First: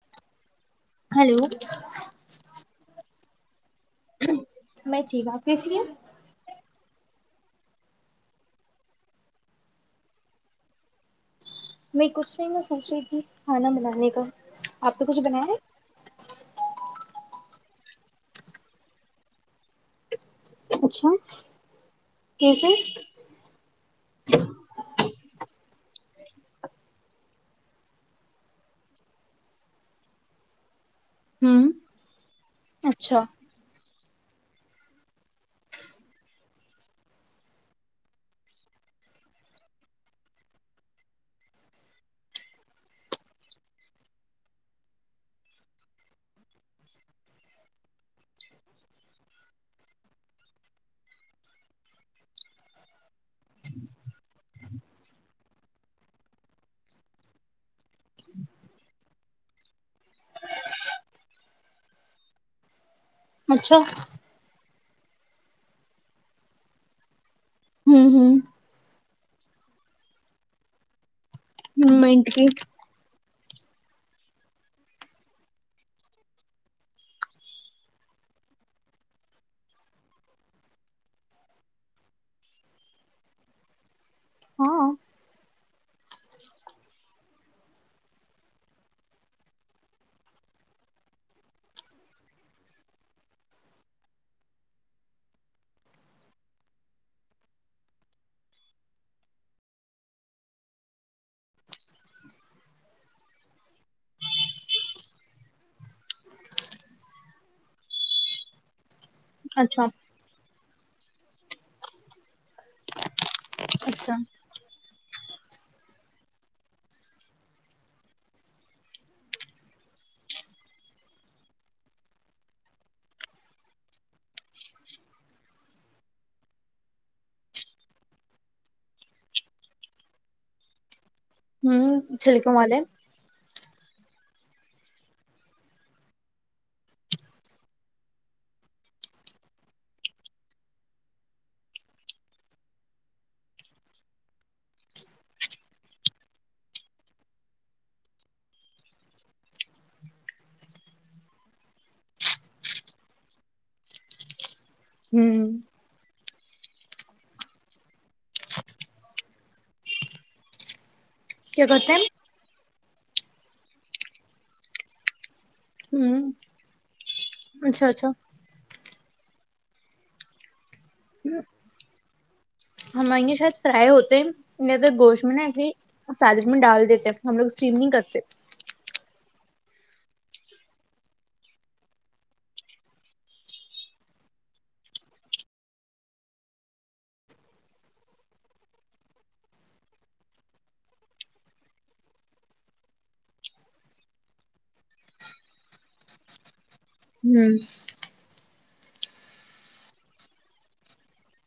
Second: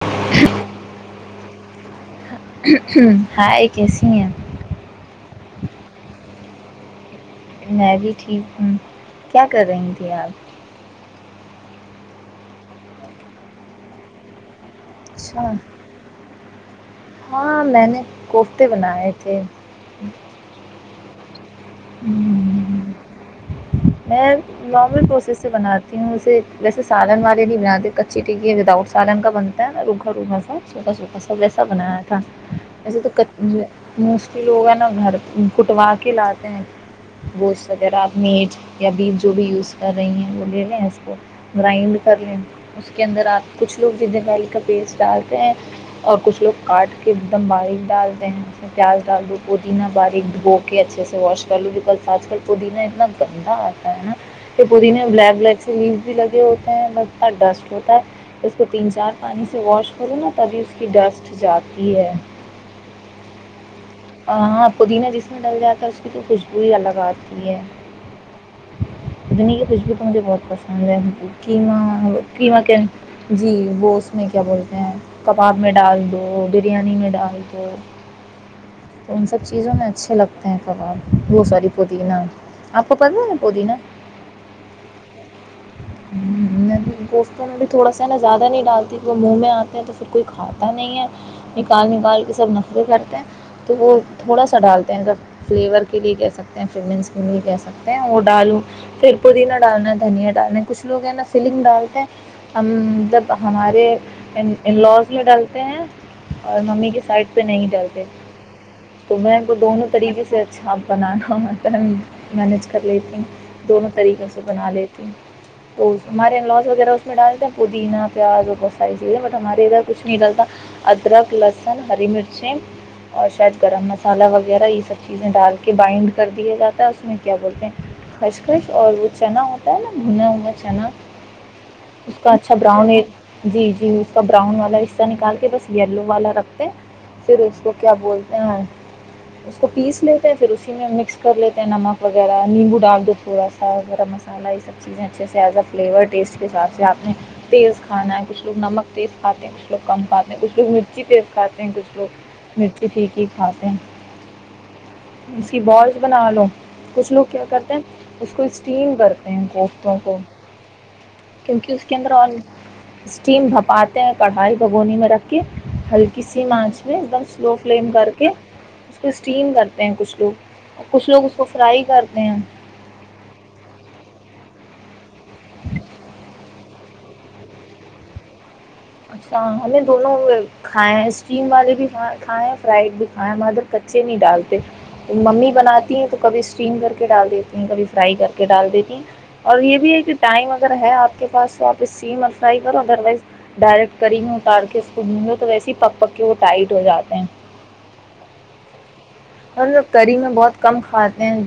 ش [inaudible] ہیلو ہ ہاں میں ٹھیک آپ کیسی ہیں میں بھی ٹھیک ہوں کیا کر رہی تھی آپ میں کچھ نہیں میں سوچ رہی تھی کھانا بنانے کا آپ تو کچھ بنایا اچھا ہے ہاں میں نے کوفتے بنائے تھے اچھا کیسے ہمم، میں لارمل پروسیس سے بناات تھا ن اسے ویسےالن والے نہیں بناتے کچی ٹکے وداؤٹ سالن کا بنتا ہے ن روکھا روکھا سوکھا سوتاا ایسا ویسا ہوں بنایا تھا ویسے اچھا تو لوگ ہے نا گھر کٹوا کے لاتے ہیں گوشت وغیرہ میج یا بیج جو بھی یوز کر رہی ہیں وہ لے لیں اس کو گرائنڈ کر لیں اس کے اندر آپ کچھ لوگ جد ڈی کا پیسٹ ڈالتے ہیں اور کچھ لوگ کاٹ کے ایک دم باریک ڈالتے ہیں اس میں پیاز ڈال لو پودینہ باریک دھو کے اچھے سے واش کر لوں بکس آج کل پودینہ اتنا گندہ آتا ہے ا کہ پودینے بلیک بلیک سے لییوز بھی لگے ہوتے ہیں ب ڈسٹ ہوتا ہے اس کو تین چار پانی سے واش کروں نا تبھی اس کی ڈسٹ جاتی ہے اچھا ہاں پودینہ جس میں ڈل جاتا ہے اس کی تو خوشبو ہی الگ آتی ہے ہوں ہوں پودنی کی خوشبو تو مجھے بہت پسند ہے [inaudible] کیاں کیا کی [inaudible] جی بوس میں کیا بولتے ہیں کباب میں ڈال دو بریانی میں ڈال دو [inaudible] تو ان سب چیزوں میں اچھے لگتے ہیں کباب وہ ساری پودینہ آپ کو پتاہ ہے نا پودینہ [inaudible] ہاں گوفتہ میں بھی تھوڑا سا نا زیادہ نہیں ڈالتی وہ منہ میں آتے ہیں تو پھر کوئی کھاتا نہیں ہے نکال نکال کے سب نخرے کرتے ہیں تو وہ تھوڑا سا ڈالتے ہیں سب فلیور کے لیے کہہ سکتے ہیں فنس کے لیے کہہ سکتے ہیں وہ ڈالوں پھر پودینہ ڈالنا دھنیا ڈالنا ہے [inaudible] کچھ لوگ ہیں نا فیلنگ ڈالتے ہیں ہم مطلب ہمارے لوز میں ڈلتے ہیں اور ممی کی سائڈ پہ نہیں ڈلتے تو میں کو اچھا دونوں طریقے سے اچھا بنانا م مینج کر لیتی ہ [inaudible] دونوں اچھا طریقے سے بنا لیتی تو ہمارے انوس وغیرہ اس میں ڈالتے ہیں پودینہ پیاز اور بہت ساری چیزیں بٹ ہمارے ادھر کچھ نہیں ڈلتا ادرک لہسن ہری مرچیں اور شاید گرم مسالہ وغیرہ یہ سب چیزیں ڈال کے بائنڈ کر دیا جاتا ہے اس میں کیا بولتے ہیں خشخش اور وہ چنا ہوتا ہے نا [inaudible] ان ہوچانا ہوں [inaudible] اس کا اچھا چھلکوں والے براؤن ای جی جی اس کا براؤن والا حصہ نکال کے بس یلو والا رکھتے ہیں پھر اس کو کیا بولتے ہیں اس کو پیس لیتے ہیں پھر اسی میں مکس کر لیتے ہیں نمک وغیرہ نیمبو ڈال دو تھوڑا سا گرم مسالہ یہ سب چیزیں اچھے سے ایز اے فلیور ٹیسٹ کے حساب سے آپ نے تیز کھانا ہے کچھ لوگ نمک تیز کھاتے ہیں کچھ لوگ کم کھاتے ہیں کچھ لوگ مرچی تیز کھاتے ہیں کچھ لوگ مرچی ٹھیک ہی کھاتے ہیں ہوں اس کی بز بنا لو کچھ لوگ کیا کرتے ہیں اس کو اسٹیم کرتے ہیں ان کو رون کو [inaudible] کیا کیونکہ اس کرتے کے ہیں اندر اور اسٹیم بھپاتے ہیں کڑھائی بھگونی میں رکھ کے ہلکی ہوں سی مانچ میں ایک دم سلو اچھا فلیم اچھا کر کے اس کو اسٹیم کرتے ہیں کچھ لوگ کچھ لوگ اس کو فرائی کرتے ہیں ہماں شاید فرائی ہوتے ہیں ن تو گوشت میں تجر میں ڈال دیتے ہیں پھر ہم لوگ سومنگ کرتے اچھا ہمیں دونوں کھائے ہیں اسٹیم والے بھی کھائے ہیں فرائیڈ بھی کھائے مادر کچے نہیں ڈالتے ممی بناتی ہیں تو کبھی اسٹیم کر کے ڈال دیتی ہیں کبھی فرائی کر کے ڈال دیتی ہیں اور یہ بھی ہے کہ ٹائم اگر ہے آپ کے پاس تو آپ اسٹیم اور فرائی کرو ادر وائز ڈائریکٹ کری گ میں اتار کے اس میں تو ویسے پک پک کے وہ ٹائٹ ہو جاتے ہیں ہوں اور ل کری میں بہت کم کھاتے ہیں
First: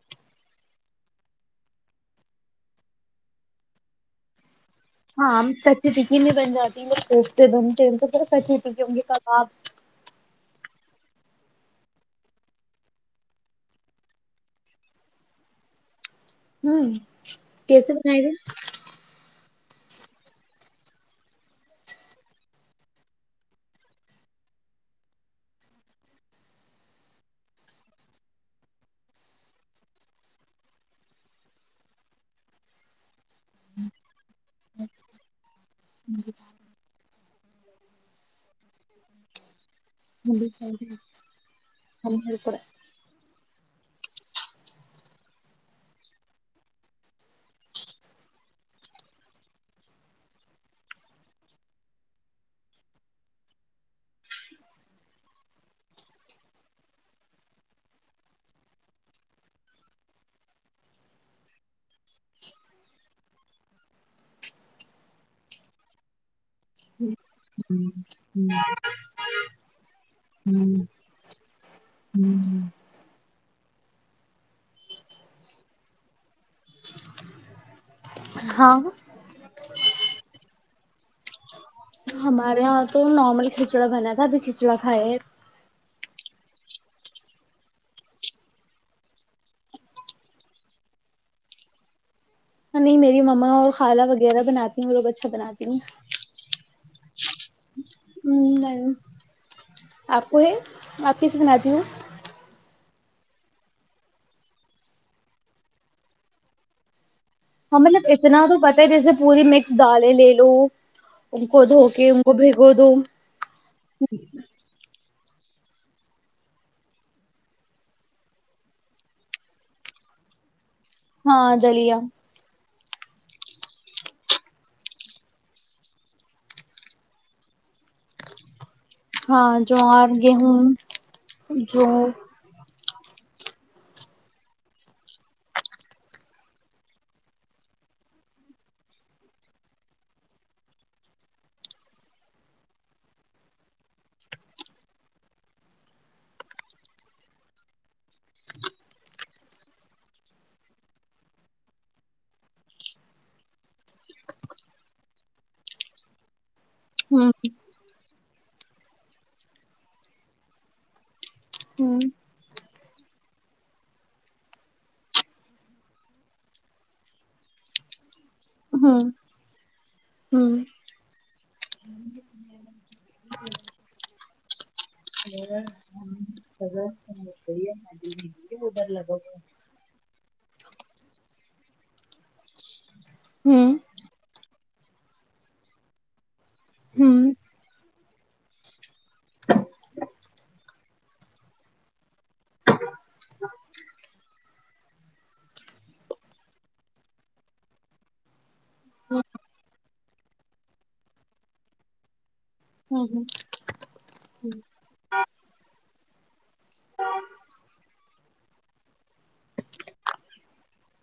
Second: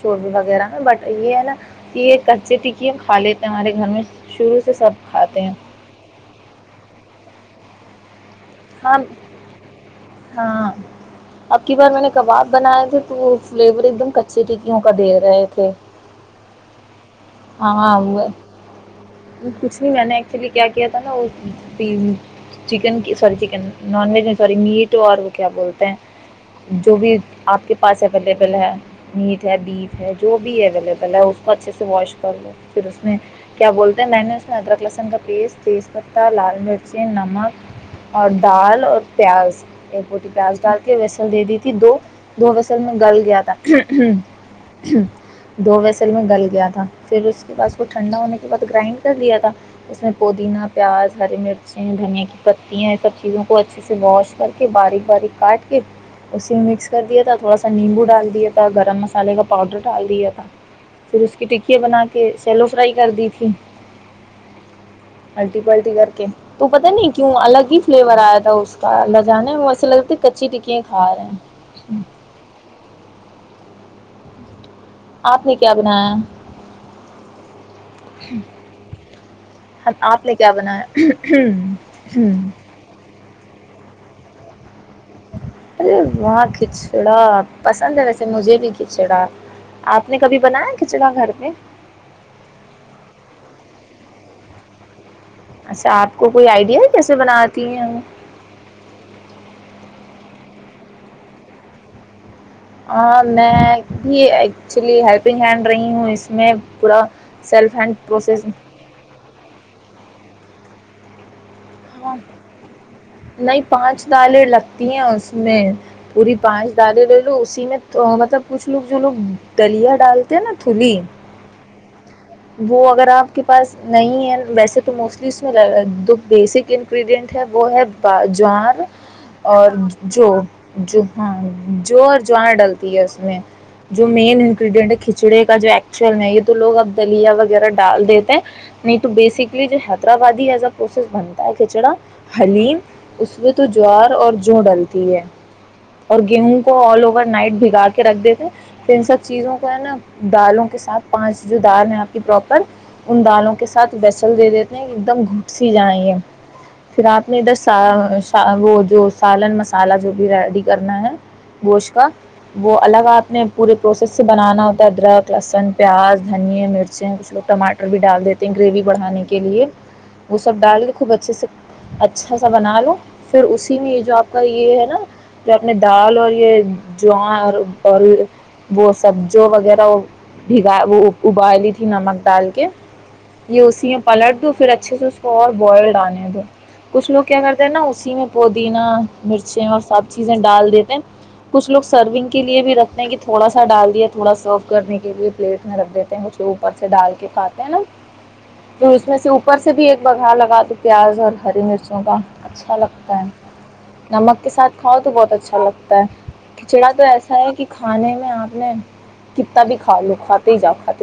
شوربے وغیرہ میں بٹ یہ ہے نا کہ یہ کچے ٹکی کھا لیتے ہیں ہمارے گھر میں شرو سے سب کھاتے ہاں ہیں سچی تکی میں بن جاتی ل کووفتے بن ٹت چھیٹی کی ہوں ہاں گی کباب ہاں اب کی بار میں نے کباب بناائے تھے تو وہ فلیور ایک دم کچے ٹکیوں کا دے رہے تھے ہوں کیسے ہاں بنائے ہوئے گے کچھ نہیں میں نے ایکچولی کیا کیا تھا نا چکن کی سوری چکن نان ویج میں سوری میٹ اور وہ کیا بولتے ہیں جو بھی آپ کے پاس اویلیبل ہے میٹ ہے بیف ہے جو بھی اویلیبل ہے اس کو اچھے سے واش کر لو پھر اس میں کیا بولتے ہیں میں نے اس میں ادرک لہسن کا پیس تیز پتہ لال مرچی نمک اور دال اور پیاز ایک روٹی پیاز ہاں ڈال کے ویسل دے دی تھی دو دو ویسل میں گل گیا تھا [inaudible] دو ویصل میں گل گیا تھا پھر اس کے بعد اس کو ٹھنڈا ہونے کے بعد گرائنڈ کر دیا تھا اس میں پودینہ پیاز ہری مرچیں دھنیا کی پتیاں سب چیزوں کو اچھے سے واش کر کے باریک باریک کاٹ کے اسے مکس کر دیا تھا تھوڑا سا نیمبو ڈال دیا تھا گرم مسالے کا پاؤڈر ڈال دیا تھا پھر اس کی ٹ بنا کے سیلو فرائی کر دی تھی الٹی پلٹی کر کے تو پتا نہیں کیوں الگ ہی فلیور آیا تھا اس کا لجانے میں ایسے لگتا کچی ٹکیا کھا رہے آپ نے کیا بنایا ہاں ہم آپ نے کیا بنایا ہ ہمارے یہاں تو نارمل کھچڑا بنا تھا ابھی کھچڑا کھائے ارے وہاں کھچڑا پسند ہے ویسے مجھے بھی کھچڑا آپ نے کبھی بنایا کھچڑا گھر پ نہیں میری مما اور خالا وغیرہ بناتی ہیںوں وہو بچے اچھا آپ کو کوئی آئیڈیا ہے جس سے بناتی ہیں ہ م آپ کو یہ آپ کیسے بناتی ہوں میں بھی ایکچولی ہیلپنگ ہینڈ رہی ہوں اس میں پورا سیلف ہینڈ ہمیںلب اتنا پروسیس تو پتاہ ہے جیسے پوری مکس دالیں لے لو ان کو دھو کے ہاں ان کو بھگو دو نہیں پانچ دالیں لگتی ہیں اس میں پوری پانچ ڈالیں لے لو اسی میں تو مطلب کچھ لوگ جو لوگ دلیا ڈالتے ہیں نا تھلی ہاں دلیا وہ اگر آپ کے پاس نہیں ہے ویسے تو موسٹلی اس میں دو بیسک انگریڈینٹ ہے وہ ہے باجار ہاں اور جوار جو گیہوں ہاں جو اور جواں ڈلتا اس میں جو مین انگریڈینٹ ہے کھچڑے کا جو ایکچول ہے یہ تو لوگ اب دلیا وغیرہ ڈال دیتے ہیں نہیں تو بیسکلی جو حیدرآبادیز پروسیس بنتا ہے کھچڑا حلیم اس میں تو جوار اور جو ڈلتی ہے اور گیہوں کو آل اوور نائٹ بگاڑ کے رکھ دیتے ہیں پھر ان سب چیزوں کو ہے نا دالوں کے ساتھ پانچ جو دال میں آپ کی پراپر ان دالوں کے سات بیسل دے دیتے ہیں ایک دم گھٹ س جائیں گے پھر آپ ہوں نے ادھر وہ جو سالن مسالحہ جو بھی ریڈی کرنا ہے گوش ہوں ہوں کا وہ الگ آپ نے پورے پروسیس سے بنانا ہوتا ہے ادرک لہسن پیاز دھنییا مرچیں کچھوگ ٹمار بھی ڈال دیتے گریوی ہوں بڑھانے کے لیے وہ ہوں سب ڈال کے خوب اچھے سے اچھا سا بنا لو پھر اسی میں یہ جو آپ کا یہ ہے نا جو اپپنے دال اور یہ جواں اور اور وہ سبجوں وغیرہ بھگا وہ ابال لی تھی نمک ڈال کے یہ اسی میں پلٹ دو پھر اچھے سے اس کو اور بوائل ڈالنے دو کچھ لوگ کیا کرتے ہیں نا اسی میں پودینہ مرچیں اور سب چیزیں ڈال دیتے ہیں کچھ لوگ سرونگ کے لیے بھی رکھتے ہیں کہ تھوڑا سا ڈال دیا تھوڑا سرو کرنے کے لیے پلیٹ میں رکھ دیتے ھ اوپر سے ڈال کے کھاتے ہیں نا پھر اس میں سے اوپر سے بھی ایک بگھارا لگا دو پیاز اور ہری مرچوں کا اچھا ہوں لگتا ہے ہوں نمک کے ساتھ کھاؤ تو بہت اچھا لگتا ہے کھچڑا تو ایسا ہے کہ کھانے میں آپ نے کتا بھی کھا لو کھاتے ہی جاؤ کھاتا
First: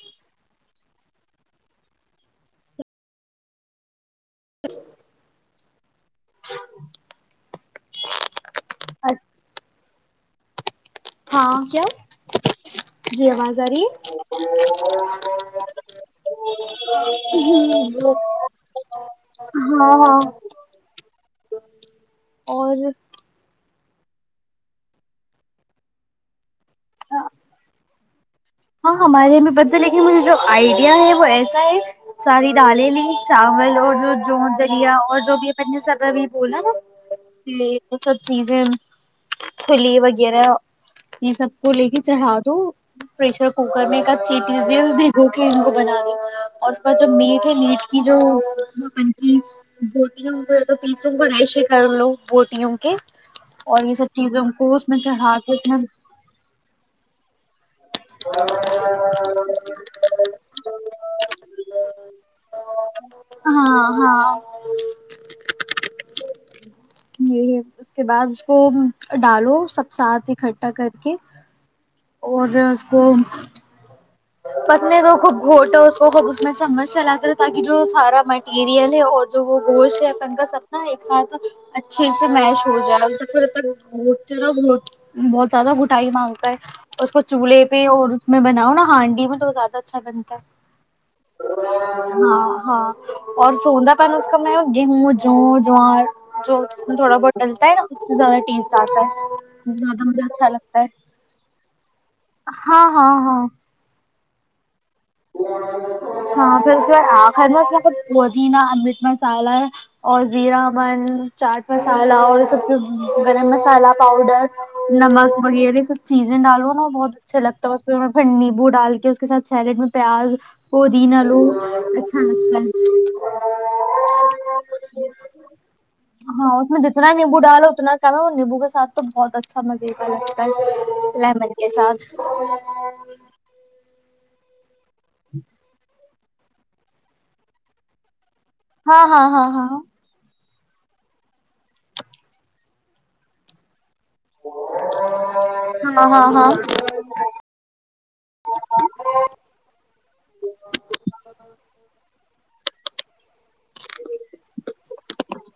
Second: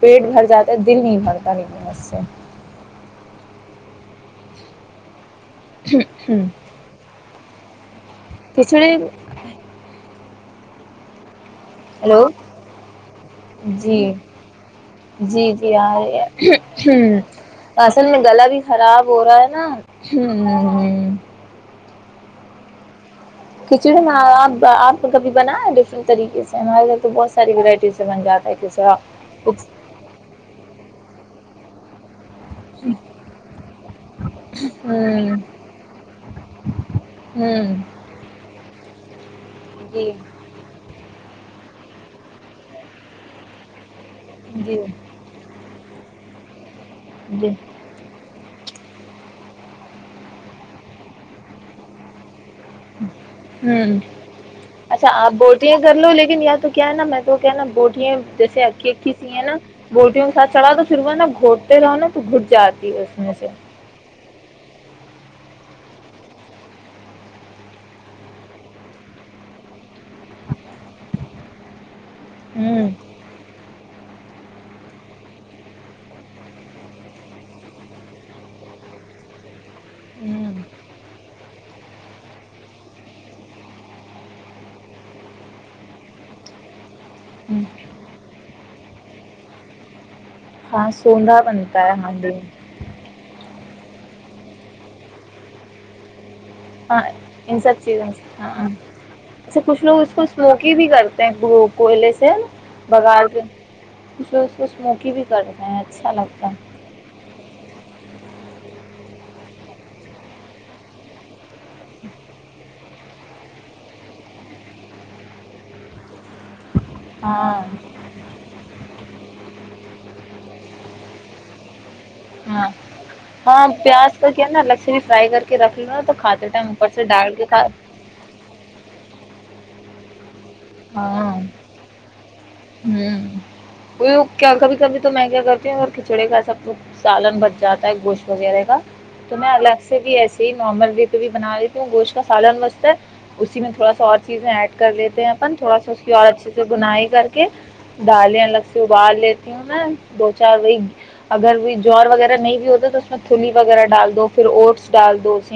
پیٹ بھر جاتا ہے دل نہیں بھرتاس سے ہ ہوں توچھڑے ہاں کیا ہلو جی آواز آ رہی جی جی جی آ رہی ہے ہے ہ اصل میں گلا بھی خراب ہو رہا ہے نا ہاں ہاں ہ ہ اور کھچڑیپ آپ کبھی بنا ہے ڈفرنٹ طریقے سے ہمارے گھر تو بہت ساری ورائٹیز سے بن جاتا ہے کھچڑی ہاں ہمارے ب ل کہن مجھے جو آئیڈیا ہے وہ ایسا ہے ساری دالیں نے چاول اور جو جو دلیا اور جو ہوں بھی اپنے سب میں بولا نا ہوں وہ سب چیزیں تھھولی جی وغیرہ یہ سب کو لے کے چڑھا دو پریشر کوکر میں چیٹی جی بھی د کے ان کو بنا دو اور جو میٹ جی ہے میٹ کی جو پ ت بوٹگ ہو گ تو پیس روم کا رہیش کر لگ ب ہ کو اس میں اچھا آپ چڑھا کے بوٹنگ کر لو لیکن یا تو کیا ہے نا میں تو کیا نا بوٹ جیسے اھی اھی سی ہیں نا بوٹیوں کے ساتھ چڑا تو پھر وہ نا گھوٹتے رہو نا تو گھٹ جاتی ہے اس میں سے ہاں ہاں یہ اس کے بعد اس کو ڈالو سب ساتھ ا کٹ ٹا کر کے اور ہوں ہن پتنے تو خوب گھوٹا اس کو خوب اس میں چمھ چلاتے تھے تاکہ جو سارا مٹیریل ہے اور جو وہ گوش ہے پنکا ہوں سب نا ایک ساتھ اچھے سے میش ہو جائےب پھرک بہتا بت بہت زیادہ گٹائی مانگتا ہے اس کو ہوں چولہے پہ اور اس میں بناؤ نا ہانڈ بھی میں تو زدہ اچھا بنتا ہاں سوندھا بنتا ہے ہانڈی ہاں میں ہاں اور سوند اس کا میں گیہوں جو جوار جو ہاں تھوڑا بہت ان ڈلتا سب ہے نا اس چیزوں سے زیادہ ہاں ٹیسٹ آتا ہاںے ہے کچھ لوگ زیادہ اس کو مجھے اچھا اسموکی لگتا بھی ہے کرتے ہیں کوئلے سے ہاں بگ ہاں سے ہاں و و و ہاں پھر اس کے بعد آخر ن اس میں بت ہی نا ات مسالہ ہے اور زیرہ من چاٹ مسالہ اور یہ سب سے گرم مسالہ پاؤڈر نمک وغیرہ سب چیزیں ڈالو نا بہت اچھا ہاں لگتا ہے پھر میں پھر نیمبو ڈال کے کے سھ سیلڈ میں پیاز پودین آ لو اچا ہاں ہاں پیاز کا کیا نا الگ سے بھی فرائی کر کے رکھ لوں نا تو کھاتے ہاں ٹم اس میں اوپر سے جتنا ڈال نیمبو کے کھا سمج ہی پالے ہاں لیمن کے ساتھ [inaudible] ہوں وہ کیا کبھی کبھی تو میں کیا کرتی ہو چڑے کا سب کچ سالن بچ جاتا ہے گوشت وغیرہ کا ہاں ہاں تو میں ہاں ہاں الگ سے بھی ایسی نارمل تو بھی بنا لیتی ہوں گوشت کا سالھن وستا ہے اسی میں تھوڑا سا اور چیزیں ایڈ کر لیتے ہیں اپن تھوڑا سا اس ہاں کی بعد ہاں ہاں اچھے ہاں سے بنائی کر دالیا الگ سے ابال لیتی ہوں میں دو چار وہی اگر بھی جو وغیرہ نہیں بھی ہو تو اس چولی وغیرہ ڈال دو پھر اوٹس ڈال دو اس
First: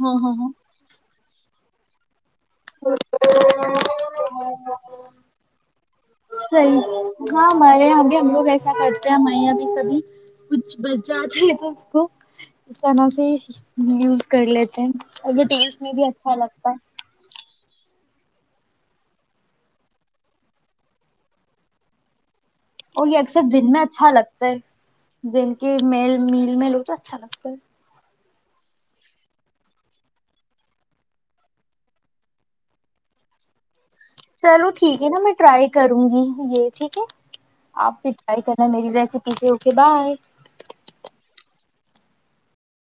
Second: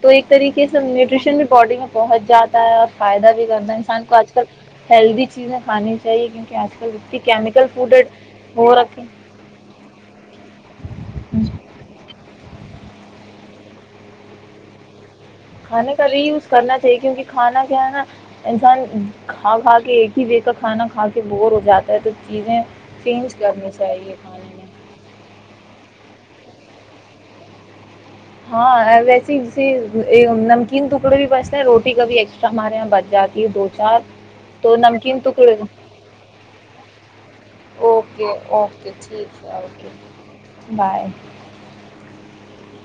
تو ہاں ایک ہاں ہاں طریقے سے ن بھی باڈی میں پہنچ جاتا تا ہے فائدہ بھی زیادہ انسان کو اج کل ہیلدی چیز ہے صحیح ہاں ہمارے فوڈ یہاں بھی ہم لوگ ایسا ہو رکھے کرتے ہیں ہمارے یہاںب کبھی کچھ بچ جاتا ہے تو اس کو اس طرح سے یوز کر لیتے ہیں اور وہ ٹیسٹ میں کھانے بھی کا ری اچھا یوز لگتا ہے کرنا چاہیے کیونکہ کھانا کیا ہے نا انسان کھا کھا کے ایک ہی و کا کھانا کھا کے بور ہو جاتا ہے تو چیزیں اور یہ چینج اکثر دن کرنی میں اچھا چاہیے لگتا کھانے ہے میں دن کے میل مل ل میں لو تو اچھا لگتا ہے ہاں ویسے جیسے نمکین ٹکڑے بھی بچتے ہیں روٹی کابھی ایکسٹرا ہمارے یہاں بچ جاتی ہے دو چار چلو تو ٹھیک ہے نا نمکین میں ٹکڑے ٹرائی کروں گی یہ ٹھیک ہے آپ بھی اوکے ٹرائی کرنا اوکے میری ریسیپی ٹھیک سے ہے اوکے بائے بائے